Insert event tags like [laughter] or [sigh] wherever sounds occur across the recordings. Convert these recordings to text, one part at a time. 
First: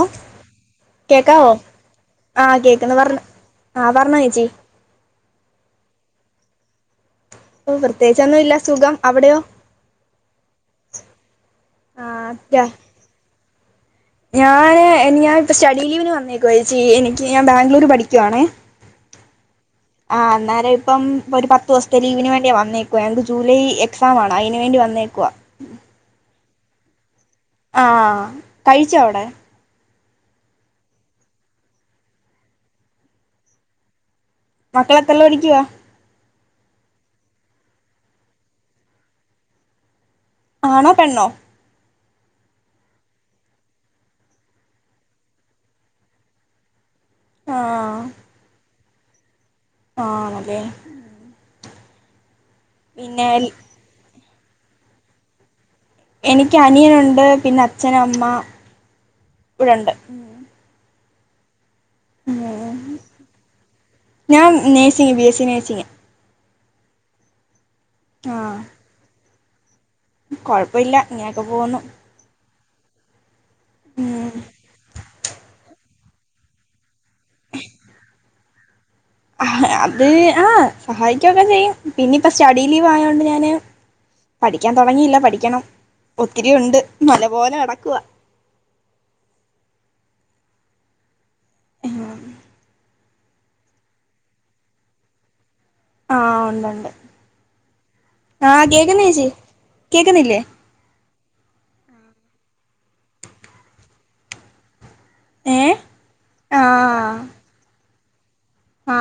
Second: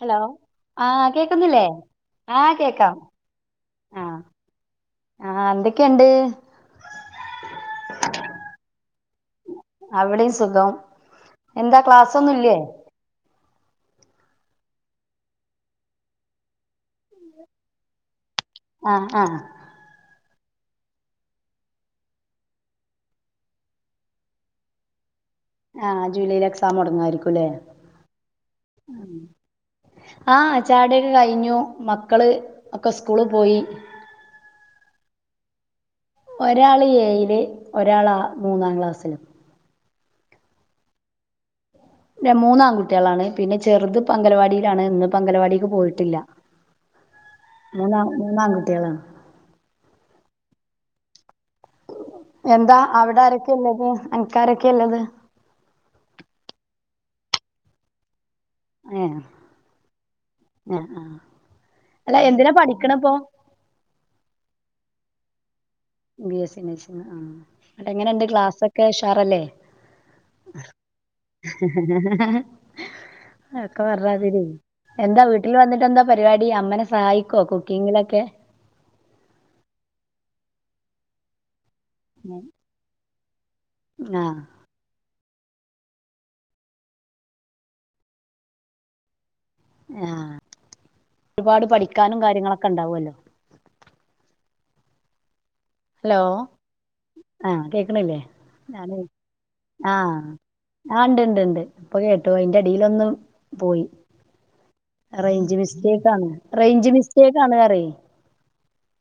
Hello ആഹ് കേക്കാവോ കേക്കുന്നില്ലേ ആഹ് കേക്ക്ന്ന് കേക്കാം പറഞ്ഞോ ആഹ് ആ പറഞ്ഞോ ചേച്ചി ആ എന്തൊക്കെയുണ്ട് ഓ പ്രത്യേകിച്ചൊന്നും ഇല്ല സുഖം അവിടെയോ അവിടെയും സുഖം എന്താ ആഹ് ക്ലാസ്സൊന്നും ഇല്ലേ റ്റ ഞൻ ഞാൻ ഇപ്പ സ്റ്റഡി ലീവിന് വന്നേക്കോ ച്ചി എനിക്ക് ഞാൻ ബാംഗ്ലൂര് പഠിക്കുവാണേ ആഹ് ഹ ആ അന്നേരം ഇപ്പം ഇപ്പരു പത്തോസ്ത്തെ ലീവിന് വേണ്ടിയാ വന്നേക്കുവ ഞങ്ങക്ക് ജൂലൈ എക്സാം ആണ് അയിന് വേണ്ടി വന്നേക്കുവാ സമൊടങ്ങായിരിക്കും ആഹ് കഴിചോ വടെ ആ ച്ചായൊടിയൊക്കെ കഴിഞ്ഞു മക്കള് ഒക്കെ സ്കൂള് പോയി മക്കളെത്രല്ടിക്കുവാ ഒരാള് ഏയില് ഒരാളാ മൂന്നാം ക്ലാസ്സിലും ആണോ പെണ്ണോ ര മൂന്ന് ആൺകുട്ടിളാണ് പിന്നെ ചെറുത് പംഗലവാടിയിലാണ് ഇന്ന് പംഗലവാടിക്ക് പോയിട്ടില്ല മൂന്നാം മൂന്നാം കുട്ട്യാളാണ് ആഹ് അതെ എന്താ അവിടെ ആരൊക്കെള്ളത് അൻക്കാരൊക്കെല്ലത് എനിക്ക് അനിയനുണ്ട് പിന്നെ അച്ഛനമ്മ ഏ എ ആഹ് അല്ല എന്തിനാ പഠിക്കണ ഇപ്പൊ ഞാൻ nursing B S C nursing B S ഇ നഴ്സിംഗ് ആ അ് എങ്ങന ഉണ്ട് ക്ലാസ്ഒക്കെ ഉഷാറല്ലേ കൊഴപ്പില്ല ഇങ്ങനൊക്കെ പോകുന്നു ഒക്കെ ഉം വരാതിരി എന്താ വീട്ടിൽ വന്നിട്ട് എന്താ പരിപാടി അമ്മനെ സ സഹായിക്കുവോ കുക്കിങ്ങിലൊക്കെ ആ അത് ആ സഹായിക്കൊക്കെ ചെയ്യും പിന്നെ ഇപ്പ സ്റ്റഡീ ലീവ് ആയൊണ്ട് ഞൻ പി ആ [inaudible] പഠിക്കാൻ തുടങ്ങിയില്ല പഠി ക്കണം ഒത്തിരി ഉണ്ട് മല പോലെ കിടക്കുവാ ആ ഒരുപാട് പഠിക്കാനും കാര്യങ്ങളൊക്കെ ഉണ്ടാവുമല്ലോ ഹലോ ആഹ് ഉണ്ടുണ്ട് ആഹ കേക്കണില്ലേ ആഹ് ഞന് കേക്കുന്ന് ചേച്ചി ആഹ കേക്കുന്നില്ലേ ആ ഉണ്ട്ണ്ട് ണ്ട് ഇപ്പൊ കേട്ടു അയിന്റെ അടിലൊന്നും പോയി റേഞ്ച് ഏഹ് മിസ്റ്റേക്ക് ആണ് റേഞ്ച് മിസ്റ്റേക്ക് ആണ് കറ ആ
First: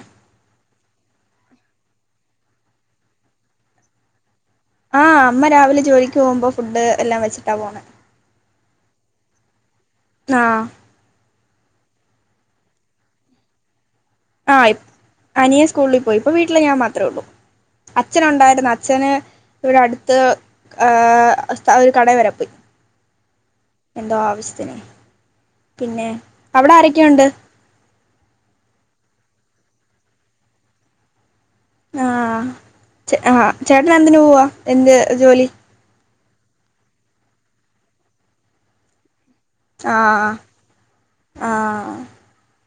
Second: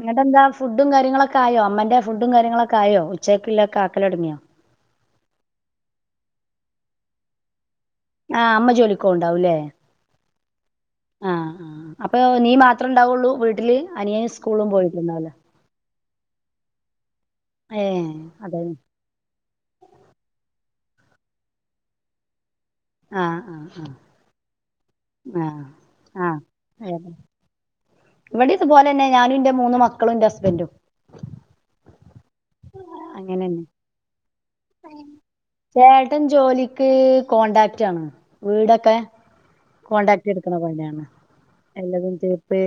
ഇങ്ങട്ട് എന്താ ഫുഡും കാര്യങ്ങളൊക്കെ ആയോ അമ്മന്റെ ഫുഡും കാര്യങ്ങളൊക്കെ ആയോ ഉച്ചക്കുള്ളൊ ഒക്കെ ആക്കല് തുടങ്ങിയോ ആഹ് അമ്മ രാവിലെ ജോലിക്ക് പോകുമ്പോൾ ഫുഡ് എല്ലാം വെച്ചിട്ടാ പോണ ആഹ് അമ്മ ജോലിക്കൊ ഉവുണ്ടാവൂല്ലേ ന്നാ ആഹ ആ അപ്പൊ നീ മാത്രമേ ഉണ്ടാവുള്ളൂ വീട്ടില് അനിയൻ ആ സ്കൂളും പോയിട്ടുണ്ടാവല്ലോ അനിയെ സ്കൂളിൽ പോയി ഇപ്പൊ വീട്ടില് ഞാൻ മാത്രേ ഉള്ളൂ ഏഹ് അച്ഛന് അതെ ഉണ്ടായിരുന്നു അച്ഛന് ഇവിടെ അടുത്ത് ആ ഒരു കട വരെ പോയി ആഹ് ആഹ് എന്തോ ആവശ്യത്തിനെ ആഹ് പിന്നെ ആഹ് ആഹ് അവിടെ അതെ ആരൊക്കെയുണ്ട് ഇവിടെ ഇതുപോലെ തന്നെ ഞാനും ഇന്റെ മൂന്ന് മക്കളും എന്റെ ഹസ്ബൻറും ആഹ ആഹ അങ്ങനെന്നെ ചേട്ടന് എന്തിന് പോവാ എന്ത് ജോലി ഏട്ടൻ ജോലിക്ക് കോണ്ടാക്ട് ആണ് വീടൊക്കെ കോടാക്ട് ആഹ് എടുക്കണ പണിയാണ് ആഹ് എല്ലതും തേപ്പ്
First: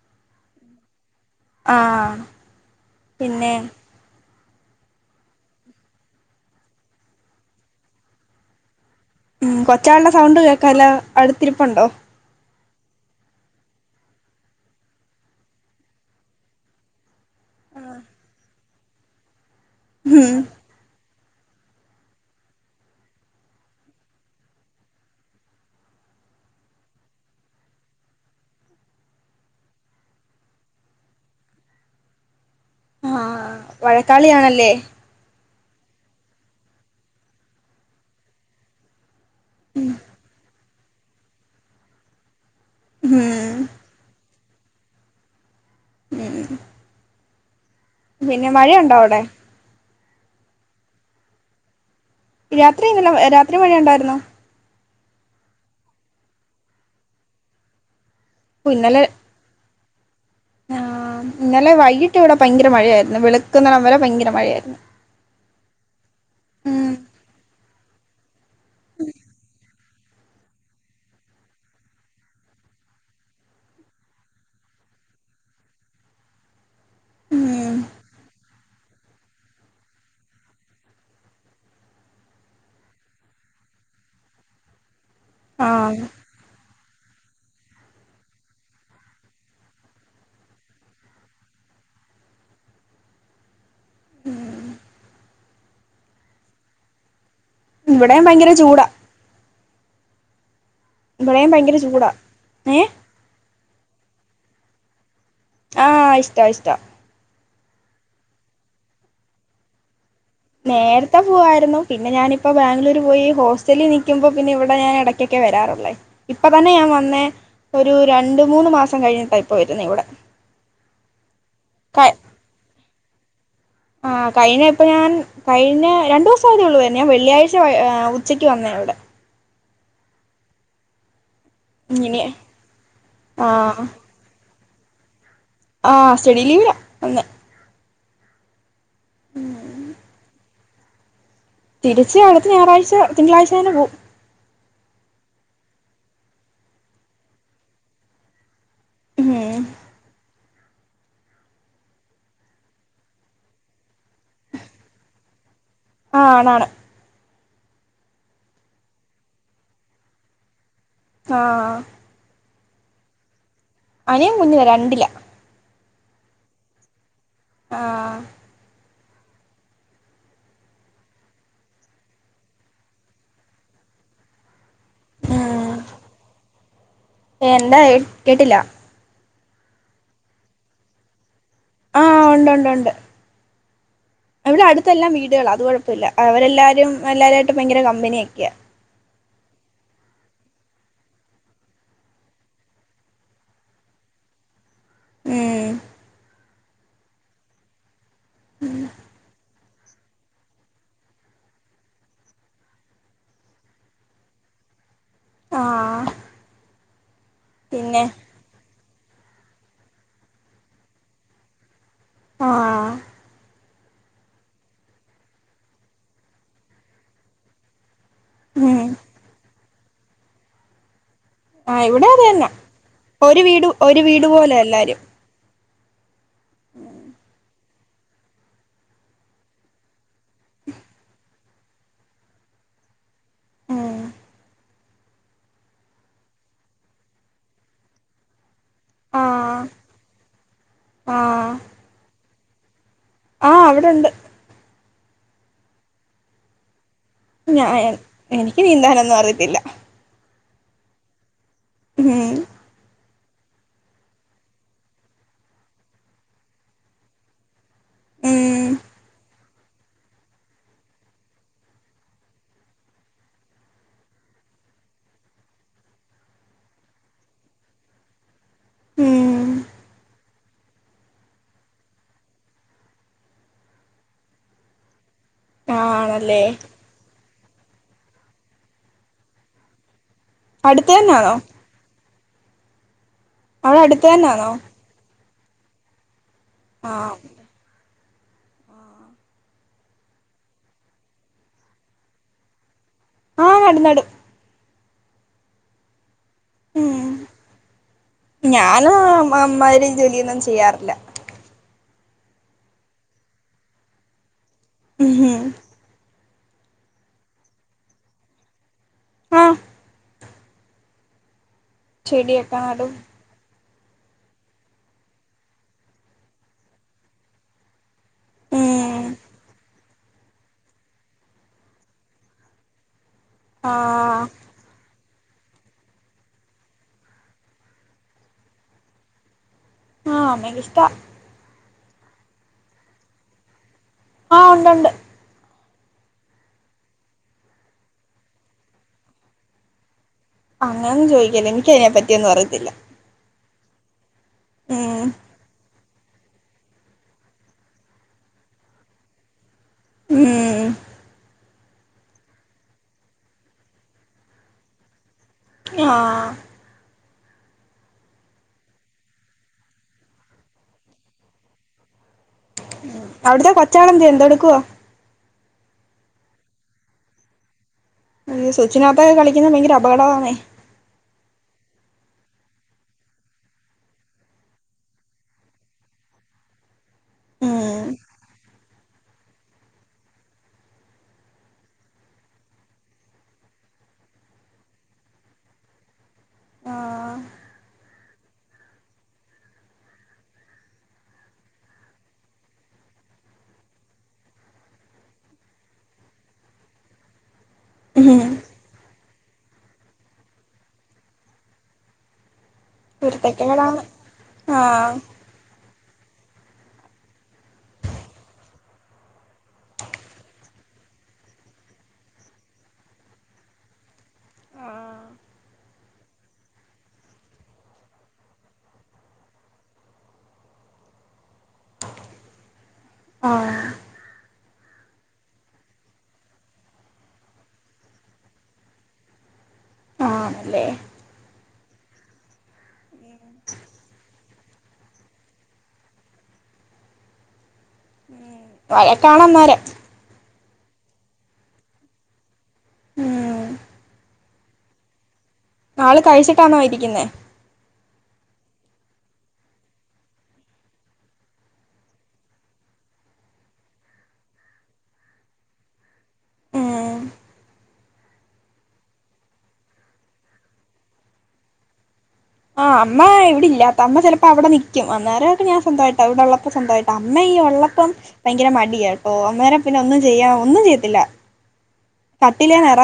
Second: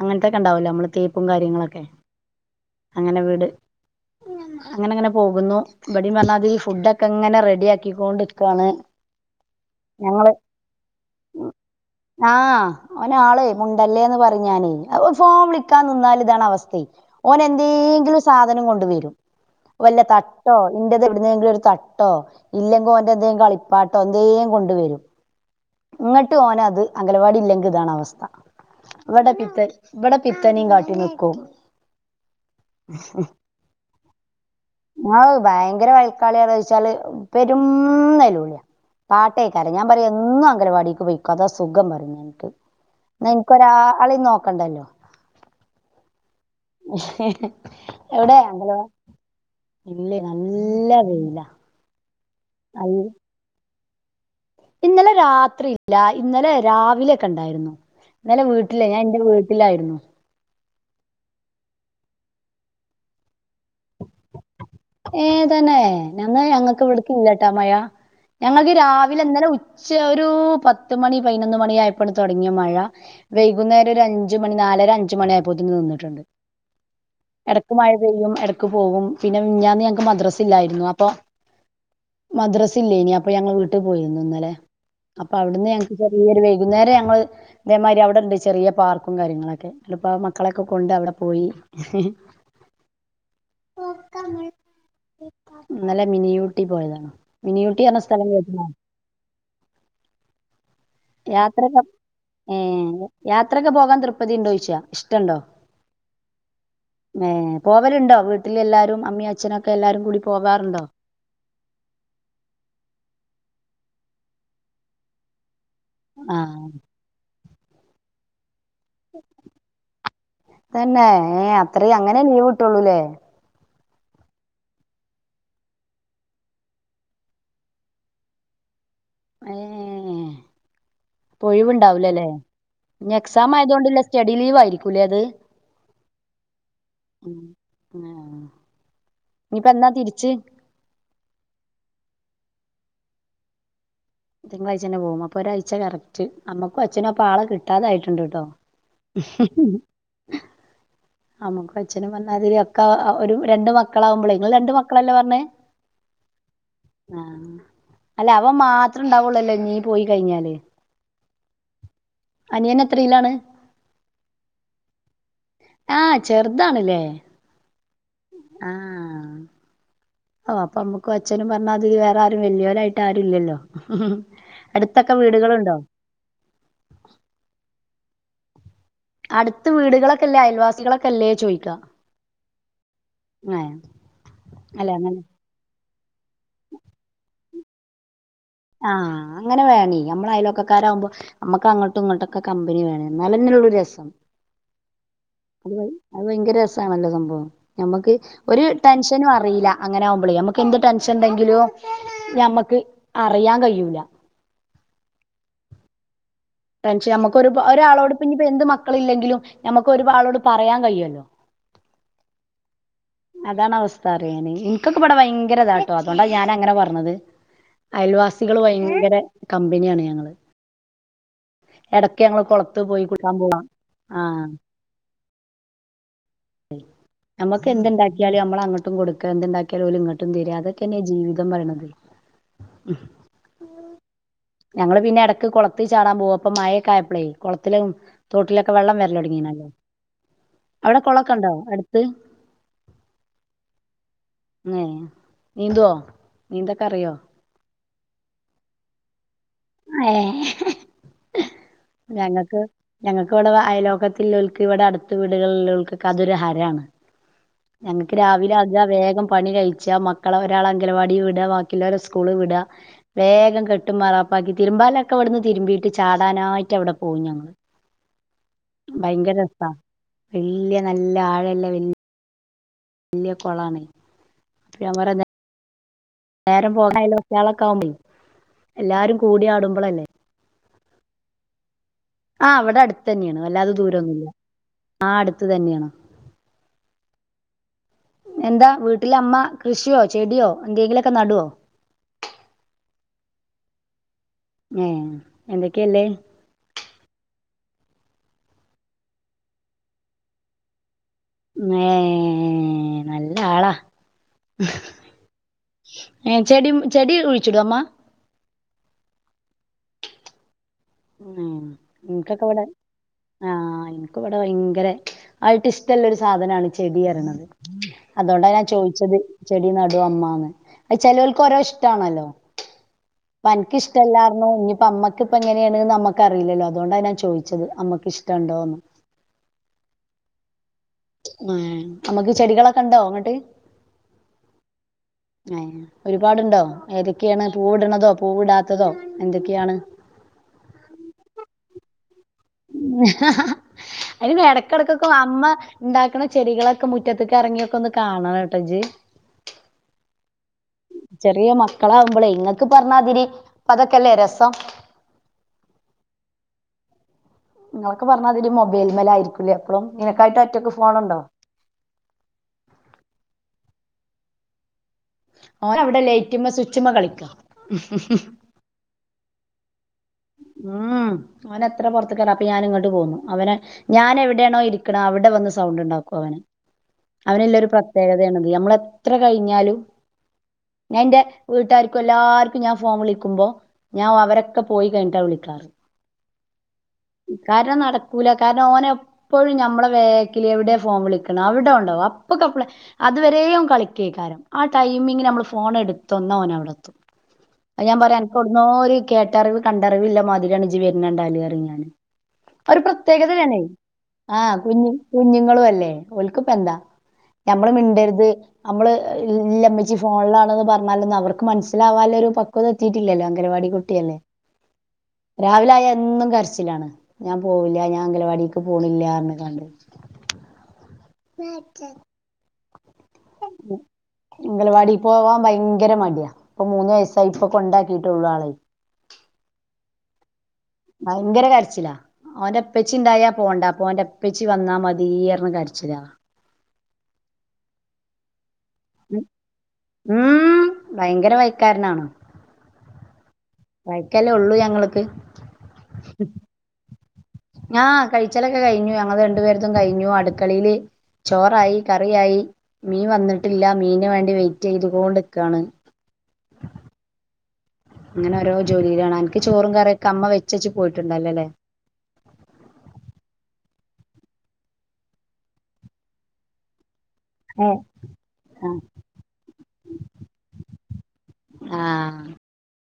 അങ്ങനത്തെ ഉണ്ടാവലോ നമ്മള് തേപ്പ് ആ വീട് പിന്നെ അങ്ങനെ അങ്ങനെ പോകുന്നു ഇവിടേം പറഞ്ഞമാതിരി ഈ ഫുഡൊക്കെ ഇങ്ങനെ റെഡി ആക്കി കൊണ്ടു നിക്കുവാണ് ഉം കൊച്ചാളുടെ സൗണ്ട് കേക്കലോ അടുത്തിരിപ്പുണ്ടോ അവന് ആളെ മുണ്ടല്ലേന്ന് പറഞ്ഞെ ഞാനേ ഫോൺ വിളിക്കാൻ നിന്നാൽ ഇതാണ് അവസ്ഥയെ ഓനെ എന്തെങ്കിലും കൊണ്ട് വരും വല്ല ഉം തട്ടോ നിന്റത് എടു- എന്തെങ്കിലും ഒരു തട്ടോ ഇല്ലങ്കി ഓൻറെ എന്തെിലും കളിപ്പാട്ടോ എന്തേനും കൊണ്ട് വരും ഇങ്ങോട്ട് ഓന് അത് അംഗനവാടി ഇല്ലെങ്കിൽ ഇതാണ് അവസ്ഥ ഇവിടെ പിത്ത ഇവിടെ പിത്തനെയും കാട്ടി നിക്കും ആഹ് വഴക്കാളിയാണല്ലേ ആഹ് ഭയങ്കര വയക്കാലിളിയാണോന്ന് ചോദിച്ചാല് എപ്പരും നെലവിളിയാ പാട്ടേ കേക്കലോ ഞാൻ പറയും എന്നും അംഗനവാടി ക്ക് പൊയ്ക്കാ അതാ സുഖം പറഞ്ഞു എനിക്ക് ഉം ന്നാൻക്കൊരാളീം നോക് ക്കണ്ടല്ലോ പിന്നെ മഴയുണ്ടോ അവടെ ഇല്ല്യേ നല്ല വെയ്ലാ രാത്രി എങ്ങനെ ഏ രാത്രി മയണ്ടായിര് ന്നോ ഇന്നലെ രാത്രി ഇല്ല ഇന്നലെ രാവിലൊക്കെണ്ടായിര്ന്നു. ഇന്നലെ ഓഹ് വീട്ടിലേ ഇന്നലെ ഞാന്റെ വീട്ടിലായിര്ന്നു. ആഹ് ഇന്നലെ വൈകിട്ട് ഇവടെ ഭയങ്കര മഴയായിര്ന്നു വെള് ക്ക്ന്നടംവരെ ഭയങ്കര മഴയായിര്ന്നു. ഏ തന്നേ. ഞാന്നാ ഞങ്ങക്ക് വ്ട്ക്കില്ലാട്ട ആ മയ. ഞങ്ങൾക്ക് രാവിലെ ഇന്നലെ ഉച്ച ഒരു പത്ത്മണി പൈനൊന്ന് മണി ആയപ്പണ് തൊടങ്യേ മഴ വൈകുന്നേരം ഒരു അഞ്ച് മണി നാലര അഞ്ചുമണി ആയപ്പോത്തിന് നിന്നിട്ട്ണ്ട്. എടക്ക് ഉം മഴ പെയ്യും എടക്ക് പോവും. പിന്നെ മിഞ്ഞാന്ന് ഞങ്ങക്ക് മദ്രസ്സില്ലായിരുന്നു. അപ്പൊ മദ്രസ ഇല്ലേയ്നീ അപ്പൊ ഞങ്ങള് വീട്ട് പോയിര്ന്നു ഇന്നലെ. അപ്പൊ അവിട്ന്ന് ഞങ്ങക്ക് ആഹ് ചെറിയോര് വെയ് വൈകുന്നേരം ഞങ്ങള് ഇതേമായ്രി അവടെണ്ട് ചെറീയ പാർക്കും കാര്യങ്ങളൊക്കെ അ [unintelligible] പ്പോ മക്കളൊക്കെ കൊണ്ട് അവടെ പോയി. ഇന്നലെ മിനിയൂട്ടി പോയതാണ്. മിനിയൂട്ടി പറ്ഞ്ഞ ഇവിടെയും സ്ഥലം ഭയങ്കര കേട്ട്ണോ? ചൂടാ ഇവിടെയും ഭയങ്കര യാത്രക്കപ് ചൂടാ ഏഹ് യാത്രക്കെ പോകാം തൃപ് പ്പതിണ്ടോയ്ച്ച ഇഷ്ട്ടണ്ടോ ആഹ് ഇഷ്ട്ട ഇഷ്ട്ട ഏ പോവല്ണ്ടോ വീട്ടിലെല്ലാരും അമ്മേം അച്ഛനൊക്കെ എല്ലാരുങ്കൂടി. നേരത്തെ പോവായിര്ന്നു. പിന്നെ ഞാനിപ്പോ ബാംഗ്ലൂര് പോയി ഹോസ് റ്റലിൽനിക്കുമ്പോ പിന്നെ ഇവിടെ ഞാൻ എടയ്കൊക്കെ വരാറ് ല്ലെ ഇപ്പ തന്നെ ഞാൻ വന്നേ ഒരു രണ്ട് മൂന്ന് മാസം കഴിഞ്ഞിട്ടാ ഇപ്പ വരുന്നേ ഇവിടെ തന്നേ ഏഹ് അത്രേം ക അങ്ങനെ ലീവ്ട്ടൊള്ളുലേ? ആഹ് കഴിഞ്ഞ ഇപ്പ ഞാൻ കഴിഞ്ഞ രണ്ടുസം ആയതേ ഒള്ളു [unintelligible] ഞാൻ വെള്ളിയാഴ്ച വൈ ഉച്ചക്ക് വന്നേ ഇവടെ ഏഹ് പ്പൊ ഇങ്ങനെ ഒഴിവ്ണ്ടാവൂലലേ ഇഞെക്സാം ആഹ് ആയതോണ്ട്ല്ലെ സ്റ്റഡി ലീവ് ആയിരി ക്കുലേത് ആഹ് സ്റ്റഡി ലീവിനാ വന്ന് ഏഹ് ഇഞ്ഞ് പ്പെന്നാ തിരിച്ച് തിരിച്ച് അടുത്ത ഞായറാഴ്ച തിങ്കളാഴ്ച തന്നെ പോവും തിങ്കളാഴ്ചന്നെ പോവും. അപ്പോ ഒരാഴ്ച കറക്റ്റ്. അമ്മക്കും അച്ഛനും അപ്പൊ ആളെ കിട്ടാതായിട്ട്ണ്ട്ട്ടോ [inaudible] ഉം അമുക്ക് അച്ഛനും പറ്ന്നാതിരി ഒക്കെ ഒരു രണ്ട് മക്കളാവുമ്പളേ ഇങ്ങൾ രണ്ട് മക്കളെല്ലേ പറ്ഞ്ഞേ ആഹ് ആണ് ആണ് അല്ലെ അവം മാത് അത്ര ഇണ്ടാവൊള്ളൊല്ലെ നീ പോയി കഴിഞ്ഞാല് ആഹ് അനിയൻ എത്രീലാണ് അനിയൻ കുഞ്ഞുവരാ രണ്ടിലാ ആഹ് ചെറുതാണ്ല്ലേ ആഹ് അഹ് അപ്പൊ അമ്മക്കും അച്ഛനും പറഞ്ഞാതിരി വേറെആരും വെല്യോരായിട്ട് ആരു ഇല്ലല്ലോ അടുത്തൊക്കെ വീടുകളുണ്ടോ ക്കേട്ടില്ല അടുത്ത് വീടുകളൊക്കെല്ലേ അയൽവാസികളൊക്കെല്ലേ ചോയ്ക ആഹ് ഉണ്ട് ഉണ്ട് ഉണ്ട് ങ്ങേ ഇവിടെ അടുത്തെല്ലാം വീടുകളാ അത്കൊഴ തുല്ലാ അവരെല്ലാരും എല്ലാരേ ഭയങ്കര കമ്പിയൊക്കെയാ ആഹ് അങ്ങനെ വേണേയ് നമ്മള അയൽവക്കക്കാരാവുമ്പോ നമ്മക്കങ്ങട്ടും ഇങ്ങട്ടൊക്കെ കമ്പനി വേണ എന്നാലെന്നെള്ളൊരു രസം ഉം അത് അത് ഭയങ്കര രസാണല്ലൊ സംഭവം നമ്മക്ക് ഒര് ടെൻഷനും അറീല അങ്ങനെ ആകുമ്പളെയ് നമ്മക്ക് എന്ത് ടെൻഷൻണ്ടെങ്കിലും ഞമ്മക്ക് അറിയാൻ കയ്യൂല ആഹ് ടെൻഷൻ നമ്മക്ക് ക്കൊരുപാ പിന്നെ ഒരാളോട്പ്പഞ്ഞിപ്പൊ എന്ത് മക്ക മക്കളില്ലെങ്കിലും നമ്മക്ക് ഒരുപാളോട് പറയാൻ കഴിയുല്ലോ ആഹ് അതാണ് അവസ്ഥ അറിയാമേ എനിക്കൊക്കെ ഇവിടെ ഭയങ്കര ഇതാട്ടോ അതോണ്ടാ ഞാൻ അങ്ങനെ പറഞ്ഞത് അയൽവാസികള് ഉം ഭയങ്കര കമ്പനിയാണ് ഞങ്ങള് ആഹ് ഇവിടെ എടക്ക് ഞങ്ങള് അതന്നാ കൊളത്ത് പോയി കുളിക്കാൻ ഒരു പോകും വീട് ഒരു വീടു പോലെ എല്ലാരും എ നമ്മക്ക് ക്കെന്തുണ്ടാക്കിയാലും നമ്മള അങ്ങട്ടും കൊടുക്കാ എന്തുണ്ടാക്കിയാലും ഓലും ഇങ്ങട്ടും തെരാ അതൊക്കെന്നെ ജീവിതംന്ന് പറയണത് ഹും ഉം ഞങ്ങള് പിന്നെ എടക്ക് കൊളത്തി ചാടാൻ പോകും അപ്പ മഴൊക്കായപ്പളേ കുളത്തിലും തോട്ടിലൊ ക്കെ വെള്ളം ആഹ് വെര്ലൊടങ്ങീണല്ലോ അവിടെ കുളക്കണ്ടോ അടുത്ത് [inaudible] ആ അവിടെണ്ട് മ്മ് നീന്തോ നീന്തൊക്കെ അറിയോ ഞാ എൻ എനിക്ക് നീന്താനൊന്നും അറിയത്തില്ല ഏ ഉം ഞങ്ങക്ക് ഞങ്ങക്ക്വടെ വെ അയലോകത്തില്ലോൽക്ക് ഇവിടെ അടുത്ത വീടുകളില്ലോൽക്ക്തൊരു ഹരാണ് ഞങ്ങക്ക് രാവിലെ ഉം അജാ വേഗം പണി കഴിച്ച മക്കളെ ഒരാൾ അങ്കലവാടി വിടാ ബാക്കിയുള്ളോരെ സ്കൂള് വിടാ വേഗം കെട്ടും മാറാപ്പും ബാക്കി തിരുമ്പാലൊക്കെ വിടുന്ന് തിരുമ്പീട്ട് ചാടാനായിട്ട് അവിടെ പോവും ഞങ്ങള് ഭയങ്കര ഉം രസാ വല്യ നല്ല ആഴല്ല വല് വല്ല്യ കൊളാണ് അപ്പ ഞാപറ നെ ആ വേറെ ഫോണായലോ കുട്ട്യാളൊക്കെ ആകുമ്പെ എല്ലാരും കൂടിയാടുമ്പളല്ലേ അടുത്ത് തന്നാണോ ആ അവടെട് തന്നെയാണ് വല്ലാതെ അവിടെ അടുത്ത് ദൂരൊന്നില്ല തന്നാണോ ആടു അട്ത് തന്നെണ് ആഹ് എന്താ വീട്ടില് അമ്മ കൃഷിയോ ചെടിയോ എന്തെങ്കിലൊക്കെ നടുവോ ആഹ നടും നടും ഏ എന്തൊക്കെയല്ലേ ഉം ഞാനും അമ്മാതിരിജോലിയൊന്നും ചെയ്യാറില്ല ഏ നല്ല ആളാ ഉംഹും ഏ ചെടി ചെടി കുഴിച്ചിടോമ്മ ആഹ് ഉം ചെടിയൊക്കെ ഇൻക്കക്കെവിടെ നടും ആഹ് എനിക്ക ഇവിടെ ഭയങ്കര ആയിട്ട് ഇഷ്ടമുള്ളരു സാധനാണ് ചെടി ഇറണത് അതോണ്ടാ ഞാൻ ഉം ചോയ്ച്ചത് ചെടി നടു അമ്മാന്ന് അ ചെിലവൾക്ക് ഓരോ ഇഷ്ടമാണല്ലോ [unintelligible] പ്പ അൻക്ക് ആഹ് ഇഷ്ടല്ലാർന്നു ഇനിപ്പോ അമ്മയ്- പ്പഞ്ഞ് അങ്ങനെണ് നമ്മക്ക അറിയില്ലല്ലോ അതോണ്ടാണ് ഞാൻ ചോദിച്ചത് അമ്മക്ക് ഇഷ്ടണ്ടോന്ന് ആഹ അമ്മയ്ക്ക് ഇഷ്ടാ ആ ഏ അമ്മക്ക് ചെടികളൊക്കെണ്ടോങ്ങട്ട് ആഹ ഉണ്ടുണ്ട് ഏ ഒരുപാടുണ്ടോ ഏതൊക്കെയാണ് പൂവ്ട്ണതോ പൂവ്ടാത്തതോ എന്തൊക്കെയാണ് ആ അങ്ങനെ ചോയ്ക്കല്ലേ എനിക്കയ്നെ പറ്റി റ്റൊന്നും അറിയത്തില്ല അയിന് ഉം എടക്കെടക്കൊക്കെ അമ്മ ഉണ്ടാക്കണ ചെടികളൊക്കെ മുറ്റത്തക്ക് ഇറങ്ങിയൊക്കെ ഒന്ന് കാണണം ട്ടോജ് മ്മ് ചെറിയ മക്കളാവുമ്പളെ ങ്ങക്ക് പറഞ്ഞാതിരി പ്പ അതൊക്കല്ലേ രസം ആഹ് ങ്ങൾക്ക് പറഞ്ഞാതിരി മൊബൈൽമലായിരിക്കൂലേ എപ്പളും നിനക്കായിട്ട് ഒറ്റക്ക് ഫോണുണ്ടോ അവിട്ത്തെ കൊച്ചാളെന്ത്യേ എന്തെടുക്കുവാ ഓനവടെ ലേറ്റ്മ്മെ സ്വിച്ച്മ്മെ കളിക്ക ഏ സ്വിച്ച്നാത്തൊക്കെ കളിക്ക്ണെ ഭയങ്കര അബ ബടാന്നെ അവനെത്ര പൊർത്ത് വെര്ണ് അപ്പൊ ഞാന് ങ്ങോട്ട് പോന്നു അവന് ഞാൻ എവിടെണോ ഇരിക്കണത് അവടെ വന്ന് സൗണ്ട് ണ്ടാക്കും അവൻ അവന് ല്ല ഒരു ഉം പ്രത്യേകതയെണത് നമ്മളെ ത്ര എത്ര കഴിഞ്ഞാലും ഞാൻ എന്റെ വീട്ടുകാർക്കും എല്ലാർക്കും ഞാൻ ഫോം വിളിക്കുമ്പോ ഞാൻ അവരൊക്കെ പോയി കഴിഞ്ഞിട്ടാ വിളിക്കാറ് ആഹ് കാരണം നടക്കൂല കാരണം ഓന് എപ്പോഴും ഞമ്മള വേക്കിൽ എവിടെയ ഫോൺ വിളിക്കണ് അവിടെ ഉണ്ടാവും അപ്പൊക്കെപ്പളെ അതവ രെയും കളിക്കേ കാരം ആ ടൈമിംഗ നമ്മള് ഫോൺ എടുത്തന്ന ഓന അവിടെത്തും ഞാൻ പറയാ ഉം എനിക്കോട ന്നോ ഒരു റിവ് കണ്ടറിവില്ലാ മാതിരിയാണ്ജി വരണണ്ടാല പരിമം ഞാൻ ഒരു പ്രത്യേകതന്നെണ് കുരുത്തക്കേടാണ് ആഹ കുഞ്ഞു ആഹ് കുഞ്ഞുങ്ങളും അല്ലേ ഒക്കപ്പ എന്താ നമ്മള് മിണ്ടരുത് നമ്മള് ഇല്ലമ്മിച്ച് ഫോണിലാണോന്ന് പറഞ്ഞാലൊന്നും അവർക്ക് മനസിലാവല്ല ഒരു പക്വത എത്തിട്ടില്ലല്ലോ അംഗനവാടി കുട്ടിയല്ലേ ആഹ് രാവിലെ ആയാൽ എന്നും കരച്ചിലാണ് ഞാൻ പോവില്ല ഞാൻ അംഗലവാടിക്ക് പോണില്ലന്ന്കാണ്ട് [unintelligible] ആഹ അംഗലവാടി പോവാൻ ഭയങ്കര മടിയാ ഇപ്പൊ മൂന്ന് വയസായി ഇപ്പൊ കൊണ്ടാക്കീട്ടള്ളു ആളേ ആണല്ലേ ഭയങ്കര കരിച്ചില്ലാ ഓന്റെ പ്പച്ചി ഇണ്ടായാ പോണ്ട അപ്പൊ ഓന്റെ പ്പച്ചി വന്നാ മതിന്ന് പറഞ്ഞത് കാണ്ട് കരിച്ചില്ലാ വയക്കണന്നേരം ഉം ഭയങ്കര വഴക്കാരനാണോ ഉം വഴക്കല്ലേ ഉള്ളു ഞങ്ങൾക്ക് ആള് കഴിച്ചിട്ടാന്നോ ഇരിക്കുന്നേ ആ് കഴിച്ചലൊക്കെ കഴിഞ്ഞു ഞങ്ങൾ രണ്ടു പേരത്തും കഴിഞ്ഞു അടുക്കളയില് ചോറായി കറിയായി മീൻ വന്നിട്ടില്ല മീന് വേണ്ടി വെയിറ്റ് ചെയ്തോണ്ടിക്കാണ് ഉം അങ്ങനെ ഓരോ ജോലിയിലാണ് നിക്ക് ചോറും കറിയൊക്കെ അമ്മ വെച്ചച്ച് പോയിട്ടുണ്ടല്ലോല്ലേ ആഹ് അമ്മ ഇവിടില്ലത്ത അമ്മ ചപ്പോ അവിടെ നിക്കും അന്നേരൊക്കെ ഞാൻ സ്വന്തമായിട്ട് അവിടെ ഉള്ളപ്പോ സ്വന്തമായിട്ട് അമ്മ ഈ ആഹ് ഉള്ളപ്പോ ഭയങ്കര മടിയാണ് ട്ടോ അന്നേരെ പിന്നെ ഒന്നും ചെയ്യാം ഒന്നും ചെയ്യത്തില്ല ആഹ കട്ടിലേന്ന് ഇറ